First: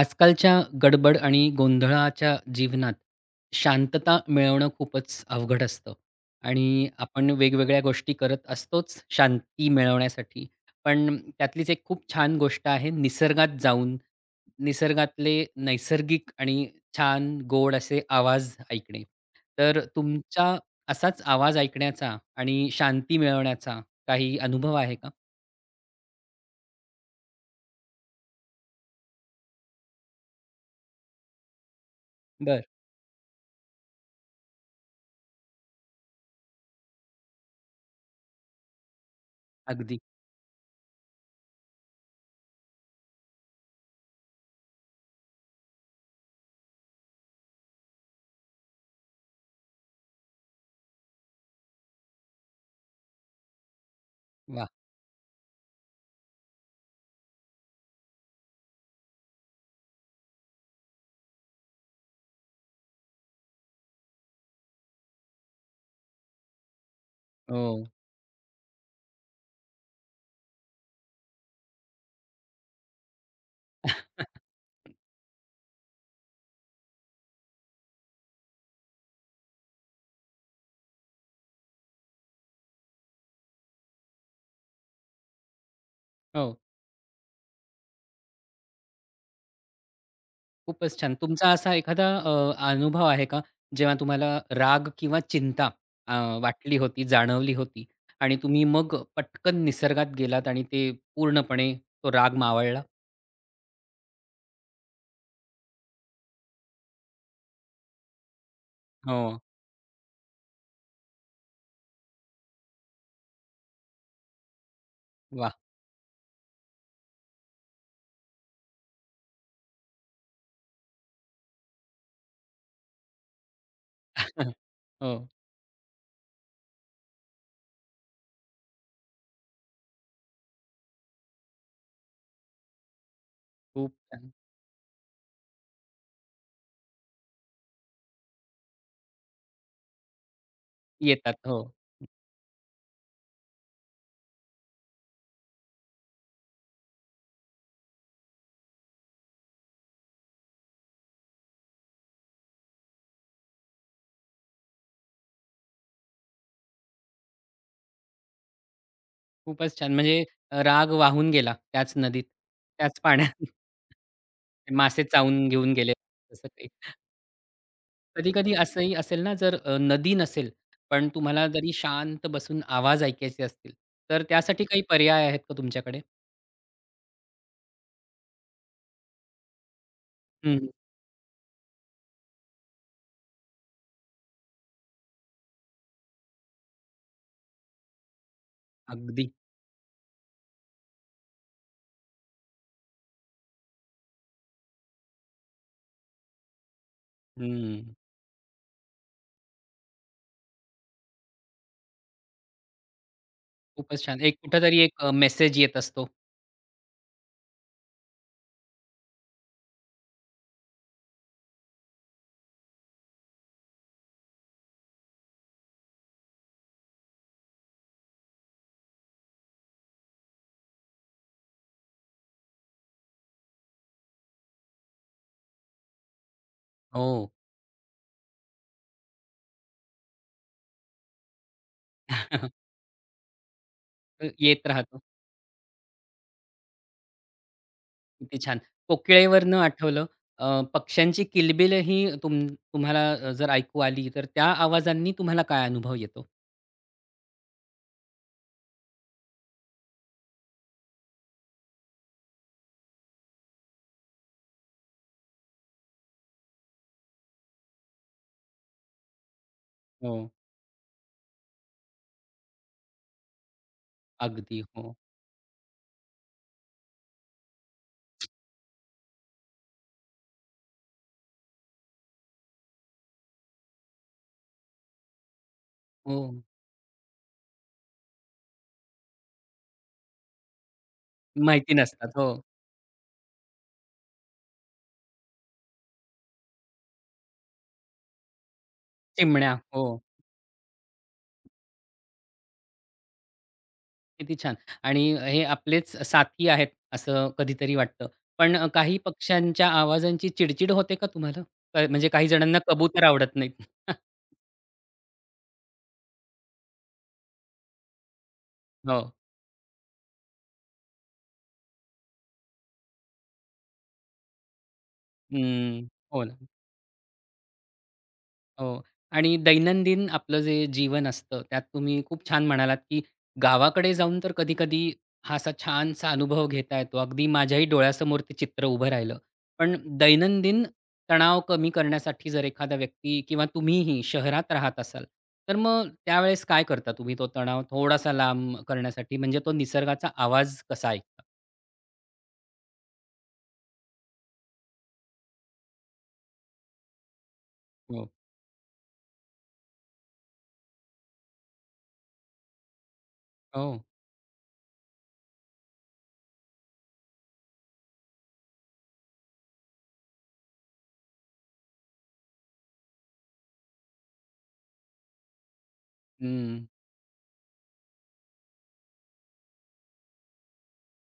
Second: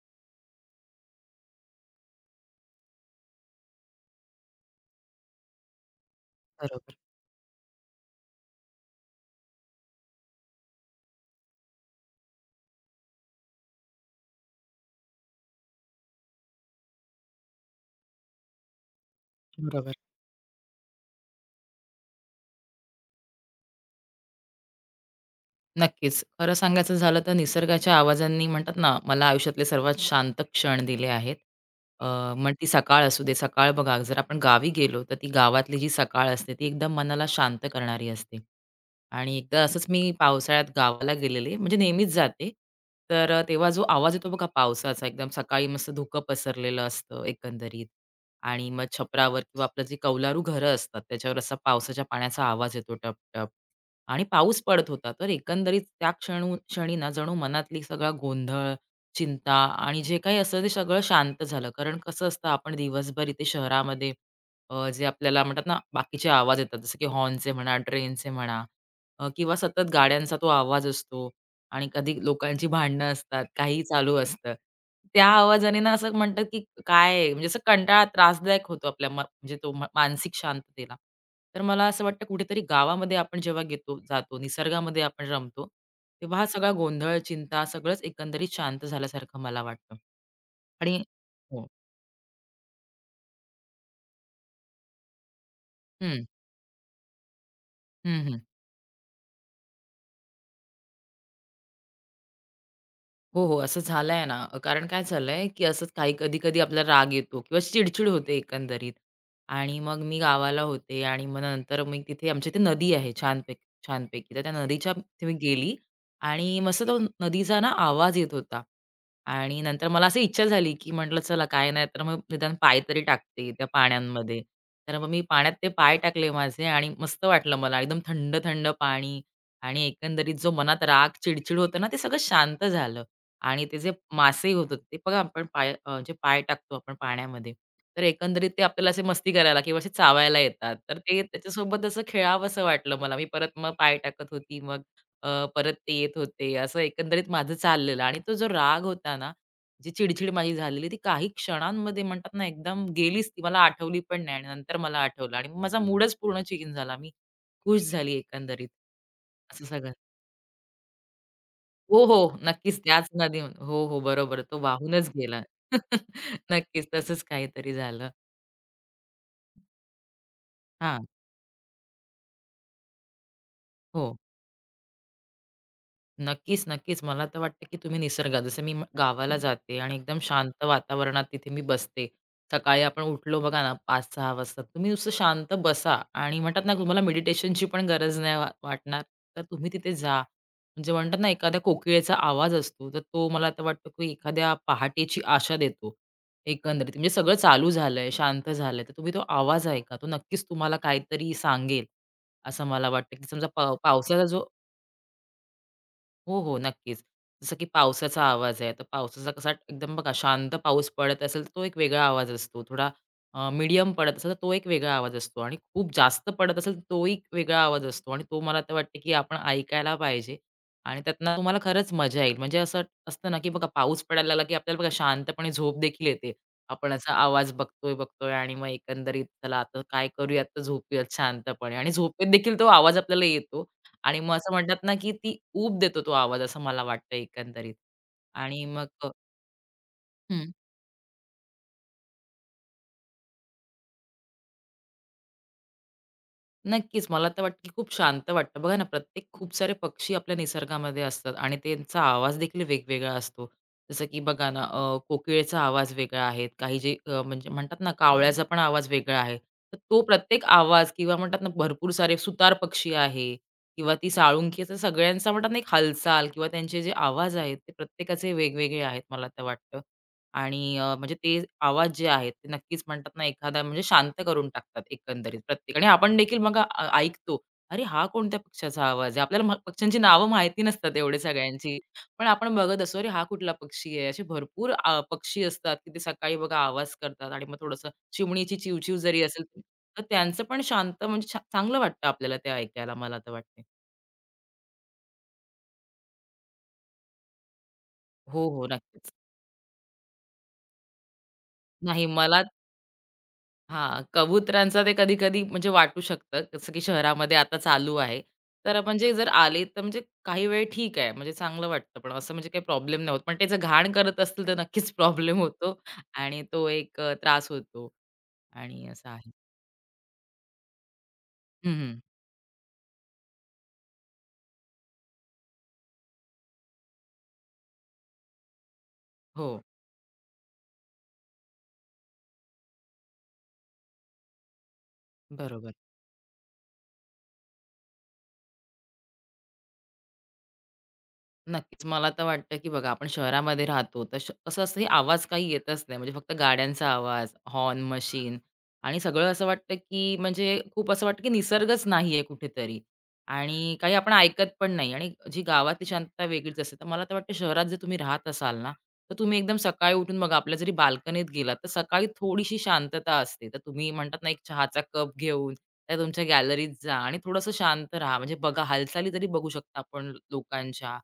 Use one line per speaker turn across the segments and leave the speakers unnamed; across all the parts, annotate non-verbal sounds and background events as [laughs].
आजकालच्या गडबड आणि गोंधळाच्या जीवनात शांतता मिळवणं खूपच अवघड असतं आणि
बरोबर,
आपण वेगवेगळ्या गोष्टी करत असतोच शांती मिळवण्यासाठी. पण त्यातलीच एक खूप छान गोष्ट आहे निसर्गात जाऊन, निसर्गातले नैसर्गिक आणि छान गोड असे आवाज ऐकणे. तर
बरोबर.
तुमचा असाच आवाज ऐकण्याचा आणि शांती मिळवण्याचा काही अनुभव आहे का?
नक्कीच. खरं सांगायचं झालं तर निसर्गाच्या आवाजांनी म्हणतात ना, मला आयुष्यातले सर्वात शांत क्षण दिले आहेत. अ, मग
बरं.
ती सकाळ असू दे. सकाळ बघा जर आपण गावी गेलो, तर ती गावातली जी सकाळ असते, ती एकदम मनाला शांत करणारी असते. आणि एकदा असंच
अगदी.
मी पावसाळ्यात गावाला गेलेले, म्हणजे नेहमीच जाते. तर तेव्हा जो आवाज येतो बघा पावसाचा, एकदम सकाळी मस्त धुकं पसरलेलं असतं एकंदरीत आणि मग छपरावर किंवा आपलं जे कौलारू घरं असतात, त्याच्यावर असा पावसाच्या पाण्याचा आवाज येतो टप-टप. आणि पाऊस
वाह!
पडत होता. तर एकंदरीत त्या क्षणी ना जणू मनातली सगळा गोंधळ, चिंता आणि जे काही असतं ते सगळं शांत झालं. कारण कसं असतं आपण दिवसभर इथे शहरामध्ये जे आपल्याला म्हणतात ना बाकीचे आवाज येतात जसं की हॉर्नचे
हो.
म्हणा, ट्रेनचे म्हणा किंवा सतत गाड्यांचा तो आवाज असतो आणि कधी लोकांची भांडणं असतात, काही चालू
[laughs]
असतं. त्या आवाजाने ना असं म्हणतात, की काय आहे? म्हणजे असं कंटाळा त्रासदायक होतो आपल्या मा म्हणजे तो मा- मानसिक शांततेला. तर मला असं वाटतं कुठेतरी गावामध्ये आपण जेव्हा जातो, निसर्गामध्ये आपण रमतो, तेव्हा हा
हो.
सगळा गोंधळ, चिंता सगळंच एकंदरीत शांत झाल्यासारखं मला वाटतं. आणि
खूपच छान. तुमचा
हो.
असा एखादा अनुभव आहे का, जेव्हा तुम्हाला राग किंवा चिंता अ,
हं.
वाटली होती, जाणवली होती
हं,
आणि
हं.
तुम्ही मग पटकन निसर्गात गेलात आणि ते पूर्णपणे तो राग मावळला?
हो, हो. असं झालंय ना. कारण काय झालंय, की असंच काही कधी-कधी आपल्याला राग येतो किंवा चिडचिड होते एकंदरीत.
हो.
आणि मग मी गावाला होते आणि मग नंतर मी तिथे आमच्या इथे नदी आहे छानपैकी छानपैकी. तर त्या नदीच्या तिथे मी
वाह!
गेली आणि मस्त तो नदीचा ना आवाज येत होता. आणि नंतर मला अशी इच्छा झाली, की म्हटलं चला काय नाही तर मग निदान पाय तरी टाकते त्या पाण्यांमध्ये.
[laughs]
तर मग मी
हो.
पाण्यात ते पाय टाकले माझे आणि मस्त वाटलं मला एकदम थंड, थंड पाणी आणि एकंदरीत जो मनात राग, चिडचिड होतं ना, ते सगळं शांत झालं. आणि ते जे
खूप छान.
मासे होतात ते बघा आपण पाय जे पाय टाकतो आपण पाण्यामध्ये, तर एकंदरीत ते आपल्याला असे मस्ती करायला किंवा असे चावायला येतात. तर ते
येतात. हो.
त्याच्यासोबत असं खेळावसं वाटलं मला. मी परत मग पाय टाकत होती, मग अ, परत ते येत होते. असं एकंदरीत माझं चाललेलं आणि तो जो राग होता ना, जी चिडचिड माझी झालेली ती काही क्षणांमध्ये म्हणतात ना एकदम गेलीच ती. मला आठवली पण नाही आणि नंतर मला आठवलं आणि माझा मूडच पूर्ण चेंज झाला. मी खुश झाली एकंदरीत. असं
खूपच
सगळं.
छान. म्हणजे राग वाहून गेला त्याच
हो,
नदीत,
हो. नक्कीच
त्याच
त्याच नदी
पाण्यात.
हो,
[laughs]
हो. बरोबर. तो
मासे
वाहूनच गेला.
चावून घेऊन गेले
[laughs]
तसं काही.
नक्कीच तसंच काहीतरी झालं.
कधी-कधी असंही असेल ना, जर नदी नसेल,
हां.
पण तुम्हाला जरी शांत बसून आवाज ऐकायचे असतील,
हो.
तर त्यासाठी काही पर्याय आहेत का तुमच्याकडे?
नक्कीच, नक्कीच. मला तर वाटतं, की तुम्ही निसर्गात जसं मी गावाला जाते आणि एकदम शांत
हं,
वातावरणात तिथे मी बसते. सकाळी आपण उठलो बघा ना 5-6 वाजता, तुम्ही नुसतं शांत बसा आणि म्हणतात ना तुम्हाला मेडिटेशनची पण गरज नाही वाटणार,
अगदी.
तर तुम्ही तिथे जा. म्हणजे म्हणतात ना एखाद्या कोकिळेचा आवाज असतो, तर तो मला आता वाटतं, की एखाद्या पहाटेची आशा देतो. एकंदरीत म्हणजे सगळं चालू
हं.
झालंय, शांत झालंय, तर तुम्ही तो आवाज ऐका. तो नक्कीच तुम्हाला काहीतरी सांगेल, असं मला वाटतं, की समजा
खूपच छान.
पावसाचा
एक
जो
कुठेतरी एक मेसेज येत असतो.
हो, हो. नक्कीच. जसं की पावसाचा आवाज आहे. तर पावसाचा कसा एकदम बघा शांत पाऊस पडत असेल, तर तो एक वेगळा आवाज असतो. थोडा मीडियम पडत असेल, तर तो एक वेगळा आवाज असतो आणि खूप जास्त पडत असेल, तर तोही एक वेगळा आवाज असतो आणि तो मला तर वाटतं, की आपण ऐकायला पाहिजे आणि त्यातनं तुम्हाला खरंच मजा येईल. म्हणजे असं असतं ना, की बघा पाऊस पडायला लागला, की आपल्याला बघा शांतपणे झोप देखील येते. आपण असा
हो.
आवाज बघतोय, बघतोय आणि मग एकंदरीत चला आता काय करूयात, तर झोपूयात शांतपणे आणि झोपेत देखील तो
[laughs]
आवाज आपल्याला येतो आणि मग असं
येत
म्हणतात ना,
राहतो.
की ती ऊब देतो तो आवाज असं मला वाटतं एकंदरीत.
किती छान.
आणि मग
कोकिळेवरनं आठवलं
हं,
पक्ष्यांची किलबिल ही तुम तुम्हाला जर ऐकू आली, तर त्या आवाजांनी तुम्हाला काय अनुभव येतो?
नक्कीच मला तर वाटतं, की खूप शांत वाटतं. बघा ना, प्रत्येक खूप सारे पक्षी आपल्या निसर्गामध्ये असतात आणि त्यांचा आवाज देखील वेगवेगळा असतो. जसं की बघा ना, कोकिळेचा आवाज वेगळा आहे. काही जे म्हणजे म्हणतात ना, कावळ्याचा पण आवाज वेगळा आहे. तर तो
हो.
प्रत्येक आवाज किंवा म्हणतात ना, भरपूर सारे सुतार पक्षी आहे किंवा ती
अगदी.
साळुंकी असं
हो.
सगळ्यांचा म्हणतात ना, एक हालचाल किंवा त्यांचे जे आवाज आहेत ते प्रत्येकाचे वेगवेगळे आहेत मला तर वाटतं. आणि म्हणजे ते आवाज जे आहेत ते नक्कीच म्हणतात ना एखादा म्हणजे शांत करून टाकतात एकंदरीत प्रत्येक आणि आपण
हो.
देखील मग ऐकतो. अरे हा कोणत्या पक्ष्याचा आवाज आहे? आपल्याला म पक्ष्यांची नावं माहिती नसतात एवढे
माहिती
सगळ्यांची.
नसतात.
पण
हो.
आपण बघत असतो, अरे हा कुठला पक्षी आहे? असे भरपूर पक्षी असतात की ते सकाळी बघा आवाज करतात आणि मग थोडंसं चिमणीची चिवचिव जरी असेल,
चिमण्या. हो.
तर त्यांचं पण शांत म्हणजे चांगलं वाटतं आपल्याला ते ऐकायला मला तर वाटते.
किती छान. आणि हे आपलेच साथी आहेत असं कधीतरी वाटतं.
हो,
पण
हो.
काही
नक्कीच.
पक्ष्यांच्या आवाजांची चिड होते का तुम्हाला?
नाही
म्हणजे काही
मला
जणांना कबूतर आवडत नाहीत. [laughs]
हां, कबुतरांचं ते कधी-कधी म्हणजे वाटू शकतं, जसं की शहरामध्ये आता चालू आहे. तर
हो.
म्हणजे जर आले तर म्हणजे काही वेळ ठीक आहे, म्हणजे चांगलं वाटतं. पण असं म्हणजे काही प्रॉब्लेम नाही होत. पण ते घाण करत असतील तर नक्कीच प्रॉब्लेम होतो
हं. हो ना.
आणि तो एक त्रास होतो
हो
आणि असं आहे.
आणि दैनंदिन आपलं जे जीवन असतं त्यात
हं, हं.
तुम्ही खूप छान म्हणालात, की गावाकडे जाऊन तर कधी-कधी हा असा छानसा अनुभव घेता येतो. अगदी माझ्याही डोळ्यासमोर ते चित्र उभं राहिलं.
हो,
पण दैनंदिन तणाव कमी करण्यासाठी जर एखादा व्यक्ती किंवा तुम्हीही शहरात राहत असाल, तर
बरोबर.
मग त्यावेळेस काय करता तुम्ही तो तणाव थोडासा लांब करण्यासाठी? म्हणजे तो निसर्गाचा आवाज कसा ऐकता?
नक्कीच. मला तर वाटतं, की बघा आपण शहरामध्ये राहतो, तर कसं असतं, आवाज काही येतच नाही. म्हणजे फक्त गाड्यांचा आवाज, हॉर्न,
हो.
मशीन आणि सगळं असं वाटतं, की म्हणजे खूप असं वाटतं, की निसर्गच नाहीये कुठेतरी
हो.
आणि काही आपण ऐकत पण नाही आणि जी गावातली शांतता वेगळीच असते. तर मला तर वाटतं शहरात जर तुम्ही राहत असाल ना, तर तुम्ही एकदम सकाळी उठून बघा आपल्या जरी बाल्कनीत गेलात, तर सकाळी थोडीशी शांतता असते. तर तुम्ही म्हणतात ना, एक चहाचा कप घेऊन त्या तुमच्या
हं.
गॅलरीत जा आणि थोडंसं शांत राहा. म्हणजे बघा हालचाली तरी बघू शकता आपण लोकांच्या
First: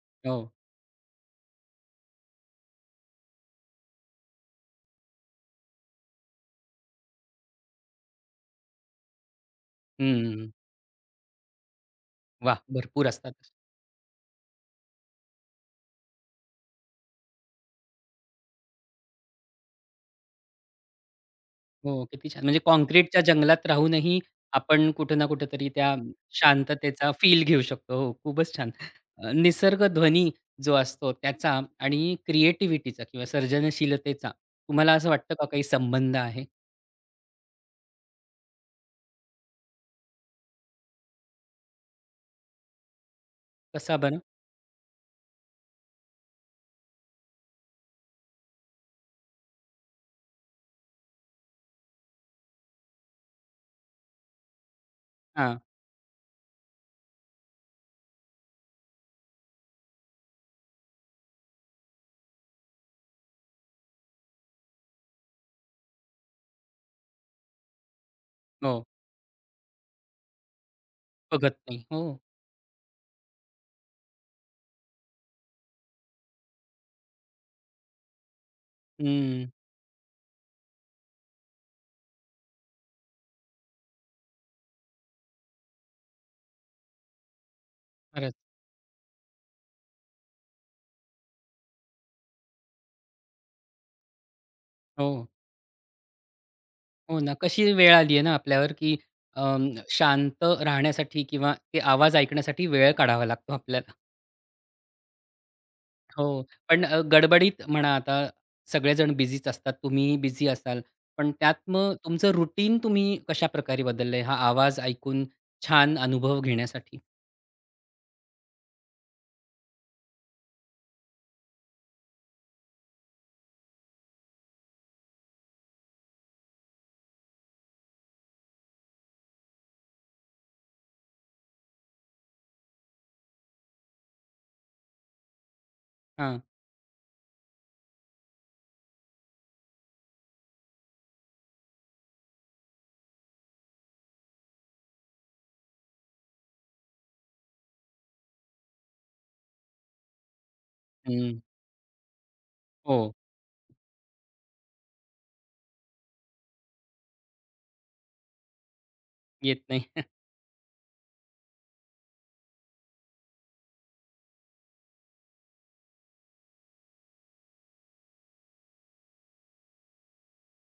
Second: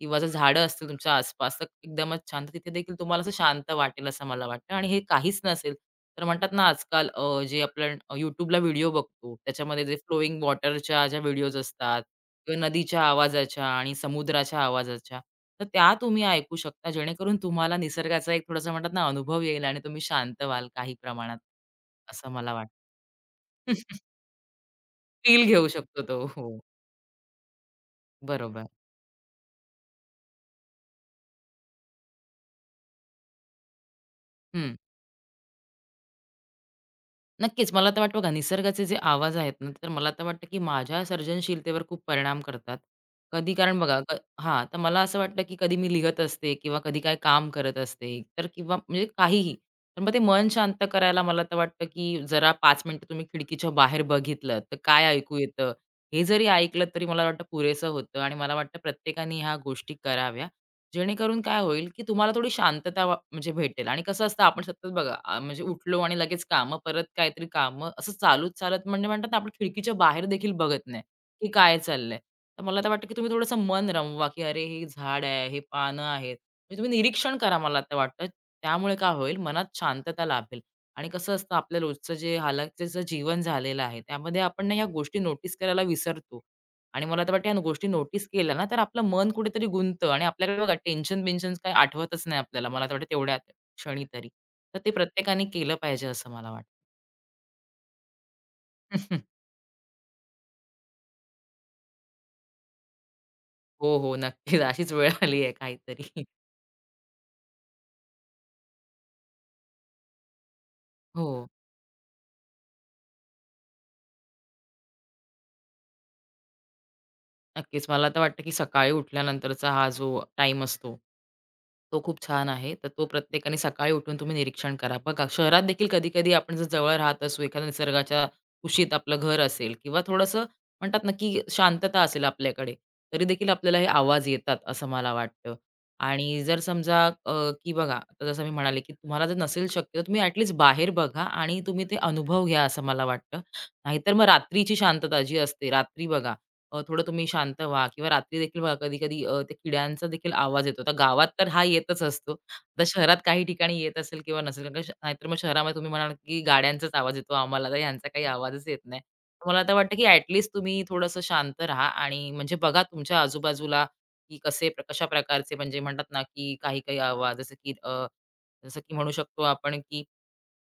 किंवा जर
हो.
झाडं असतील तुमच्या आसपास तर एकदमच छान. तर तिथे देखील तुम्हाला असं शांत वाटेल असं मला वाटतं आणि हे काहीच नसेल तर म्हणतात ना आजकाल जे आपण YouTubeला व्हिडिओ बघतो त्याच्यामध्ये जे फ्लोइंग
हं.
वॉटरच्या ज्या व्हिडिओज असतात
वाह!
किंवा नदीच्या
भरपूर असतात.
आवाजाच्या आणि समुद्राच्या आवाजाच्या तर त्या तुम्ही ऐकू शकता जेणेकरून तुम्हाला निसर्गाचा एक थोडासा म्हणतात ना अनुभव येईल आणि तुम्ही शांत व्हाल काही प्रमाणात.
हो, किती
असं
छान.
मला
म्हणजे
वाटतं.
काँक्रीटच्या जंगलात
[laughs]
राहूनही आपण कुठे ना
फील घेऊ
कुठेतरी त्या
शकतो तो. हो,
शांततेचा फील घेऊ शकतो. हो, खूपच
बरोबर.
छान. निसर्ग ध्वनी जो असतो त्याचा आणि क्रिएटिव्हिटीचा किंवा सर्जनशीलतेचा
हं.
तुम्हाला असं वाटतं का काही संबंध आहे?
नक्कीच. मला तर वाटतं बघा निसर्गाचे जे आवाज आहेत ना, तर मला तर वाटतं की माझ्या सर्जनशीलतेवर खूप परिणाम करतात. कधी कारण
कसा
बघा
बरं?
हां, तर मला असं वाटलं की कधी मी लिहत असते किंवा कधी काय काम करत असते, तर किंवा म्हणजे काहीही. तर मग ते मन शांत करायला मला तर वाटतं की जरा 5 मिनिटं तुम्ही खिडकीच्या बाहेर बघितलं, तर काय ऐकू
हां.
येतं, हे जरी ऐकलं तरी मला वाटतं पुरेसं होतं आणि मला वाटतं प्रत्येकाने ह्या गोष्टी कराव्या. जेणेकरून काय होईल, की तुम्हाला थोडी शांतता म्हणजे भेटेल आणि कसं असतं आपण सतत बघा म्हणजे उठलो आणि लगेच कामं, परत काहीतरी कामं असं चालूच
हो.
चालत म्हणजे म्हणतात ना, आपण खिडकीच्या बाहेर देखील बघत नाही, की
बघत
काय
नाही. हो.
चाललंय. तर मला तर वाटतं, की तुम्ही थोडंसं मन रमवा, की "अरे, हे झाड आहे, हे पानं आहेत." म्हणजे तुम्ही निरीक्षण करा मला तर वाटतं. त्यामुळे काय होईल,
हं.
मनात शांतता लाभेल आणि कसं असतं आपलं रोजचं जे हालाखीचं जीवन झालेलं आहे, त्यामध्ये आपण ना ह्या गोष्टी नोटीस करायला विसरतो. आणि मला तर वाटतं ह्या गोष्टी नोटीस
खरंच.
केल्या ना, तर आपलं मन कुठेतरी गुंततं आणि आपल्याकडे बघा टेन्शन-बिन्शन काही आठवतच नाही आपल्याला. मला तर वाटतं तेवढ्या क्षणी तरी. तर ते
हो.
प्रत्येकाने केलं पाहिजे असं मला वाटतं.
हो ना. कशी वेळ आली आहे ना आपल्यावर, की
[laughs]
अ, शांत राहण्यासाठी किंवा ते आवाज ऐकण्यासाठी वेळ काढावा लागतो आपल्याला.
हो, हो. नक्कीच. अशीच वेळ आली आहे काहीतरी.
हो. पण गडबडीत म्हणा आता सगळेजण बिझीच असतात. तुम्हीही बिझी असाल. पण
हो.
त्यात मग तुमचं रुटीन तुम्ही कशाप्रकारे बदललंय? हा आवाज ऐकून छान अनुभव घेण्यासाठी?
नक्कीच. मला तर वाटतं, की सकाळी उठल्यानंतरचा हा जो टाईम असतो, तो खूप छान आहे. तर तो प्रत्येकाने सकाळी उठून तुम्ही निरीक्षण करा. बघा, शहरात देखील कधी-कधी आपण जर जवळ राहत असू, एखाद्या निसर्गाच्या कुशीत आपलं घर असेल किंवा थोडंसं म्हणतात ना, की शांतता असेल आपल्याकडे, तरी देखील आपल्याला हे आवाज येतात, असं मला वाटतं.
हां.
आणि जर समजा की बघा, आता जसं मी म्हणाले, की तुम्हाला जर नसेल शक्य, तर तुम्ही ॲटलीस्ट बाहेर बघा आणि तुम्ही ते अनुभव घ्या, असं मला वाटतं. नाहीतर मग रात्रीची शांतता जी असते, रात्री बघा, थोडं तुम्ही शांत व्हा किंवा रात्री देखील बघा कधी-कधी त्या किड्यांचा देखील आवाज येतो. आता गावात
हं.
तर हा येतच असतो. आता
हो.
शहरात काही ठिकाणी येत असेल किंवा नसेल कारण नाहीतर मग शहरामध्ये तुम्ही म्हणाल की गाड्यांचाच आवाज येतो आम्हाला तर ह्यांचा काही आवाजच येत नाही. मला
येत
आता
नाही.
वाटतं की
[laughs]
तुम्ही थोडंसं शांत राहा आणि म्हणजे बघा तुमच्या आजूबाजूला की कशा प्रकारचे म्हणजे म्हणतात ना की काही-काही आवाज जसं की जसं की म्हणू शकतो आपण की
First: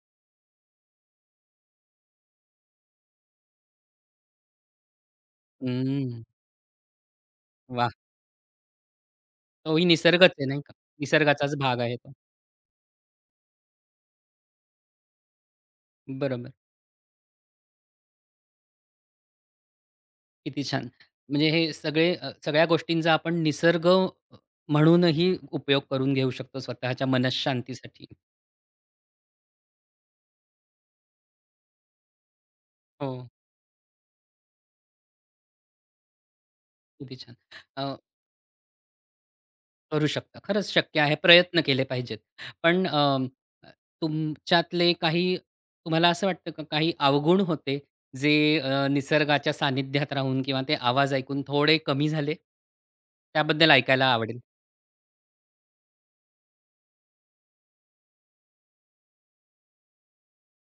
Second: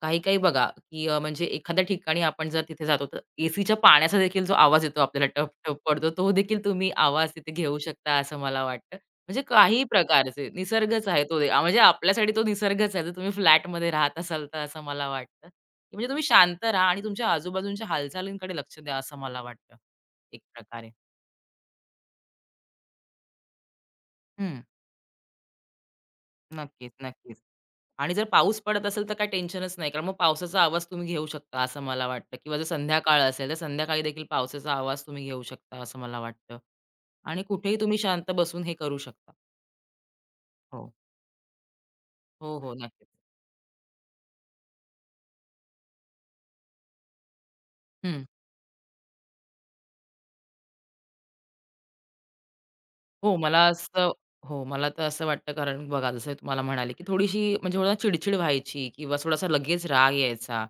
काही-काही बघा, की म्हणजे एखाद्या ठिकाणी आपण जर तिथे जातो, तर एसीच्या पाण्याचा देखील जो आवाज येतो आपल्याला टप-टप पडतो,
हं.
तो देखील तुम्ही आवाज तिथे घेऊ
वाह!
शकता असं मला वाटतं. म्हणजे काही
तोही निसर्गच आहे
प्रकारचे
नाही का?
निसर्गच आहे
निसर्गाचाच
म्हणजे
भाग आहे तो.
आपल्यासाठी तो निसर्गच आहे. जर तुम्ही फ्लॅटमध्ये राहत असाल तर असं मला वाटतं. की म्हणजे तुम्ही
बरोबर.
शांत राहा आणि तुमच्या आजूबाजूच्या हालचालींकडे लक्ष द्या असं मला वाटतं, एक
किती छान.
प्रकारे.
म्हणजे हे सगळे सगळ्या गोष्टींचा आपण निसर्ग
हं.
म्हणूनही उपयोग करून घेऊ शकतो
नक्कीच,
स्वतःच्या
नक्कीच.
मनःशांतीसाठी.
आणि जर पाऊस पडत असेल तर काही टेन्शनच नाही. कारण मग पावसाचा आवाज तुम्ही घेऊ शकता असं मला वाटतं किंवा जर
हो.
संध्याकाळ असेल तर संध्याकाळी देखील पावसाचा आवाज तुम्ही घेऊ शकता असं मला वाटतं.
किती छान.
आणि कुठेही
अ,
तुम्ही शांत बसून हे करू शकता.
करू शकता. खरंच
हो.
शक्य आहे. प्रयत्न केले पाहिजेत.
हो, हो.
पण
नक्कीच.
तुमच्यातले काही तुम्हाला असं वाटतं का काही अवगुण होते
हं.
जे निसर्गाच्या सानिध्यात राहून किंवा ते आवाज ऐकून थोडे कमी झाले?
हो, मला
त्याबद्दल
असं
ऐकायला आवडेल.
हो, मला तर असं वाटतं कारण बघा जसं मी तुम्हाला म्हणाले, की थोडीशी म्हणजे थोडा चिडचिड व्हायची किंवा थोडासा लगेच राग यायचा.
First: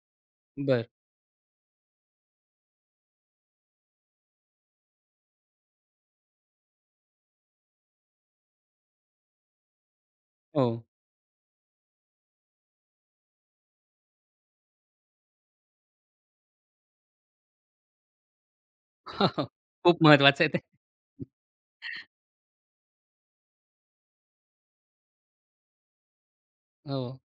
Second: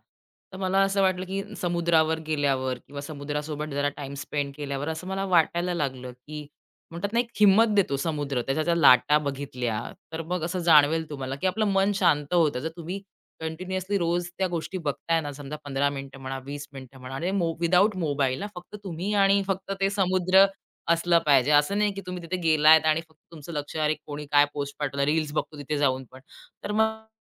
तर मला
बरं.
असं वाटलं, की समुद्रावर गेल्यावर किंवा समुद्रासोबत जरा टाईम स्पेंड केल्यावर असं मला वाटायला लागलं, की म्हणतात ना एक हिम्मत देतो समुद्र, त्याच्या त्या लाटा बघितल्या, तर मग असं
हो.
जाणवेल तुम्हाला, की आपलं मन शांत होतं. जर तुम्ही कंटिन्युअसली रोज त्या गोष्टी बघताय ना, समजा 15 मिनिटं म्हणा, 20 मिनिटं म्हणा आणि विदाऊट मोबाईल हां, फक्त तुम्ही आणि
[laughs]
फक्त ते
खूप महत्वाचं
समुद्र
आहे ते.
असलं पाहिजे. असं नाही की तुम्ही तिथे गेलात आणि फक्त तुमचं लक्ष अरे कोणी काय पोस्ट पाठवला, रील्स बघतो तिथे जाऊन पण. तर मग
हो,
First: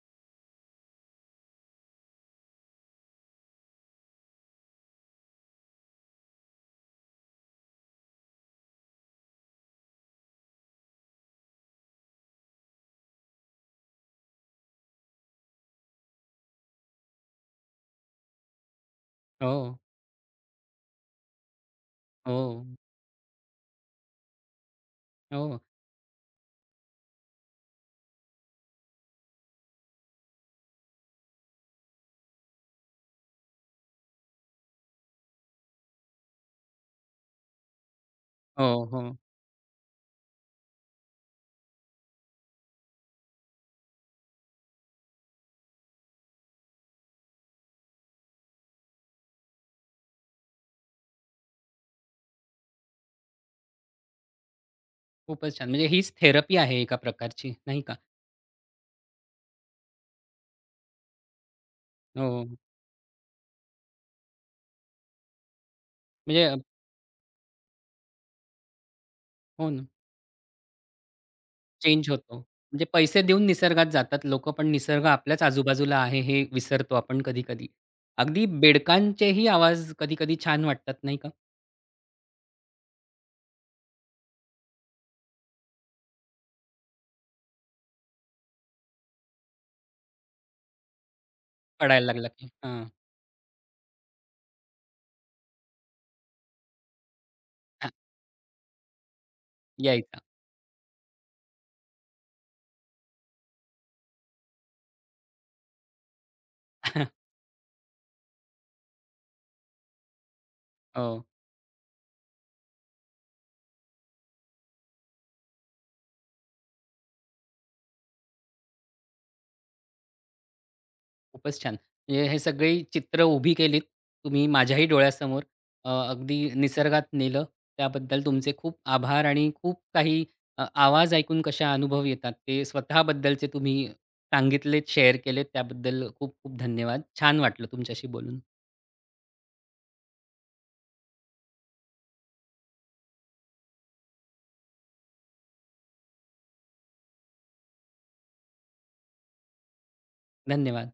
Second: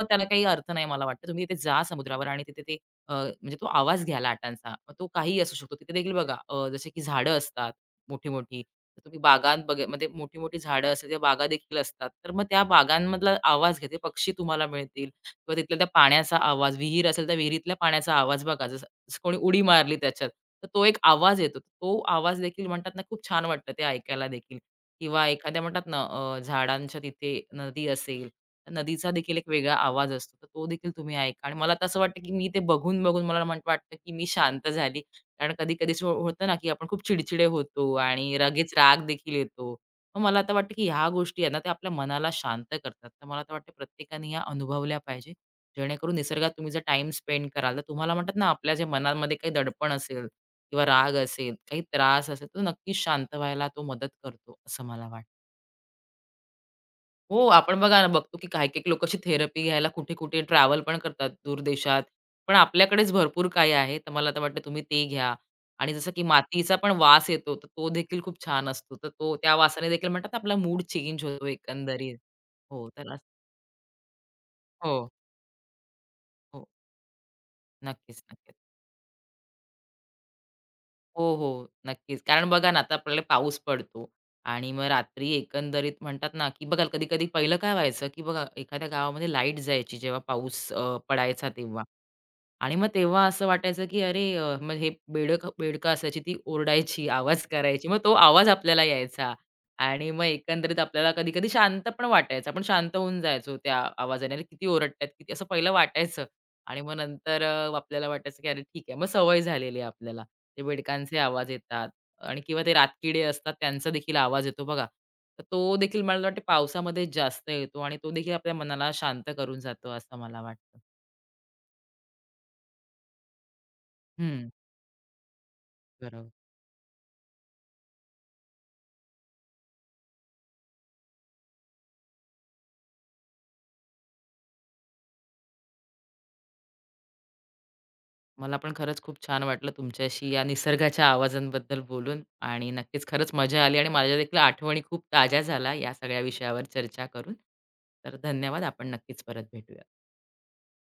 मग त्याला काही अर्थ नाही मला वाटतं. तुम्ही तिथे जा समुद्रावर आणि तिथे ते म्हणजे तो आवाज घ्या लाटांचा. मग तो काहीही असू शकतो. तिथे देखील बघा जसे की झाडं असतात मोठी-मोठी. तर तुम्ही बागांत बघा म्हणजे मोठी-मोठी झाडं असतात, त्या बागा देखील असतात. तर मग त्या बागांमधला आवाज घ्या. ते पक्षी तुम्हाला मिळतील किंवा तिथल्या त्या पाण्याचा आवाज, विहीर असेल तर विहिरीतल्या पाण्याचा आवाज बघा. जसं जसं कोणी
हो,
उडी मारली त्याच्यात, तर तो एक आवाज येतो. तो आवाज
हो,
देखील म्हणतात ना, खूप छान वाटतं ते ऐकायला देखील किंवा
हो,
एखाद्या म्हणतात ना, झाडांच्या तिथे नदी असेल, तर नदीचा देखील एक वेगळा आवाज असतो. तर तो देखील तुम्ही ऐका आणि मला तर असं वाटतं, की मी ते बघून-बघून मला म्हण वाटतं, की मी शांत झाली. कारण कधी-कधी असं होतं ना, की आपण खूप चिडचिडे होतो आणि लगेच
हो,
राग
हो.
देखील येतो. मग मला आता वाटतं, की ह्या गोष्टी आहेत ना, त्या आपल्या मनाला शांत करतात. तर मला तर वाटतं प्रत्येकाने ह्या अनुभवल्या पाहिजेत. जेणेकरून निसर्गात तुम्ही जर टाइम स्पेंड कराल तर तुम्हाला म्हणतात ना आपल्या जे मनामध्ये काही दडपण असेल किंवा राग असेल, काही त्रास असेल तर नक्कीच शांत व्हायला तो मदत करतो असं मला वाटतं.
खूपच छान. म्हणजे हीच थेरपी आहे एका
हो,
प्रकारची,
आपण
नाही का?
बघा ना बघतो की काही-काही लोकं अशी थेरपी घ्यायला कुठे-कुठे ट्रॅव्हल पण करतात दूर देशात.
हो.
पण आपल्याकडेच भरपूर काही आहे. तर मला तर वाटतं तुम्ही ते घ्या आणि जसं की
म्हणजे
मातीचा पण वास येतो तर तो देखील खूप छान असतो. तर तो त्या
हो ना.
वासाने देखील म्हणतात आपला मूड चेंज होतो
चेंज
एकंदरीत.
होतो. म्हणजे
हो, तर असं
पैसे देऊन निसर्गात जातात लोकं, पण निसर्ग
हो,
आपल्याच आजूबाजूला आहे हे
हो.
विसरतो आपण कधी-कधी.
नक्कीच,
अगदी
नक्कीच.
बेडकांचेही आवाज कधी-कधी छान वाटतात नाही
हो,
का?
हो. नक्कीच. कारण बघा ना, आता आपल्याला पाऊस पडतो आणि मग रात्री एकंदरीत म्हणतात ना, की बघा कधी-कधी पहिलं काय व्हायचं, की बघा एखाद्या गावामध्ये लाईट जायची जेव्हा पाऊस पडायचा तेव्हा.
पडायला लागला की.
आणि
हां,
मग तेव्हा असं वाटायचं, की अरे मग हे बेडकं असायची ती ओरडायची, आवाज करायची.
हां,
मग तो आवाज आपल्याला यायचा आणि
यायचा.
मग एकंदरीत आपल्याला कधी-कधी शांत पण वाटायचं. आपण शांत होऊन जायचो त्या आवाजाने. अरे किती ओरडतायत, किती असं पहिलं वाटायचं आणि मग
[laughs]
नंतर आपल्याला वाटायचं, की अरे ठीक आहे. मग सवय झालेली आहे आपल्याला. ते बेडकांचे
हो.
आवाज येतात आणि किंवा ते रातकिडे असतात त्यांचा देखील आवाज येतो बघा. तर तो देखील मला वाटतं पावसामध्ये जास्त येतो आणि तो देखील आपल्या मनाला शांत करून जातो असं मला वाटतं.
खूपच छान. म्हणजे हे सगळी चित्र उभी केलीत तुम्ही
हं,
माझ्याही डोळ्यासमोर.
बरोबर.
अगदी निसर्गात नेलं. त्याबद्दल तुमचे खूप आभार आणि खूप काही आवाज ऐकून कशा अनुभव येतात ते स्वतःबद्दलचे तुम्ही सांगितलेत, शेअर केलेत त्याबद्दल खूप खूप धन्यवाद. छान वाटलं तुमच्याशी बोलून.
मला पण खरंच खूप छान वाटलं तुमच्याशी या निसर्गाच्या आवाजांबद्दल बोलून आणि नक्कीच खरंच मजा आली आणि माझ्या देखील आठवणी खूप ताज्या झाल्या या सगळ्या विषयावर चर्चा करून. तर धन्यवाद. आपण नक्कीच परत भेटूया.
धन्यवाद.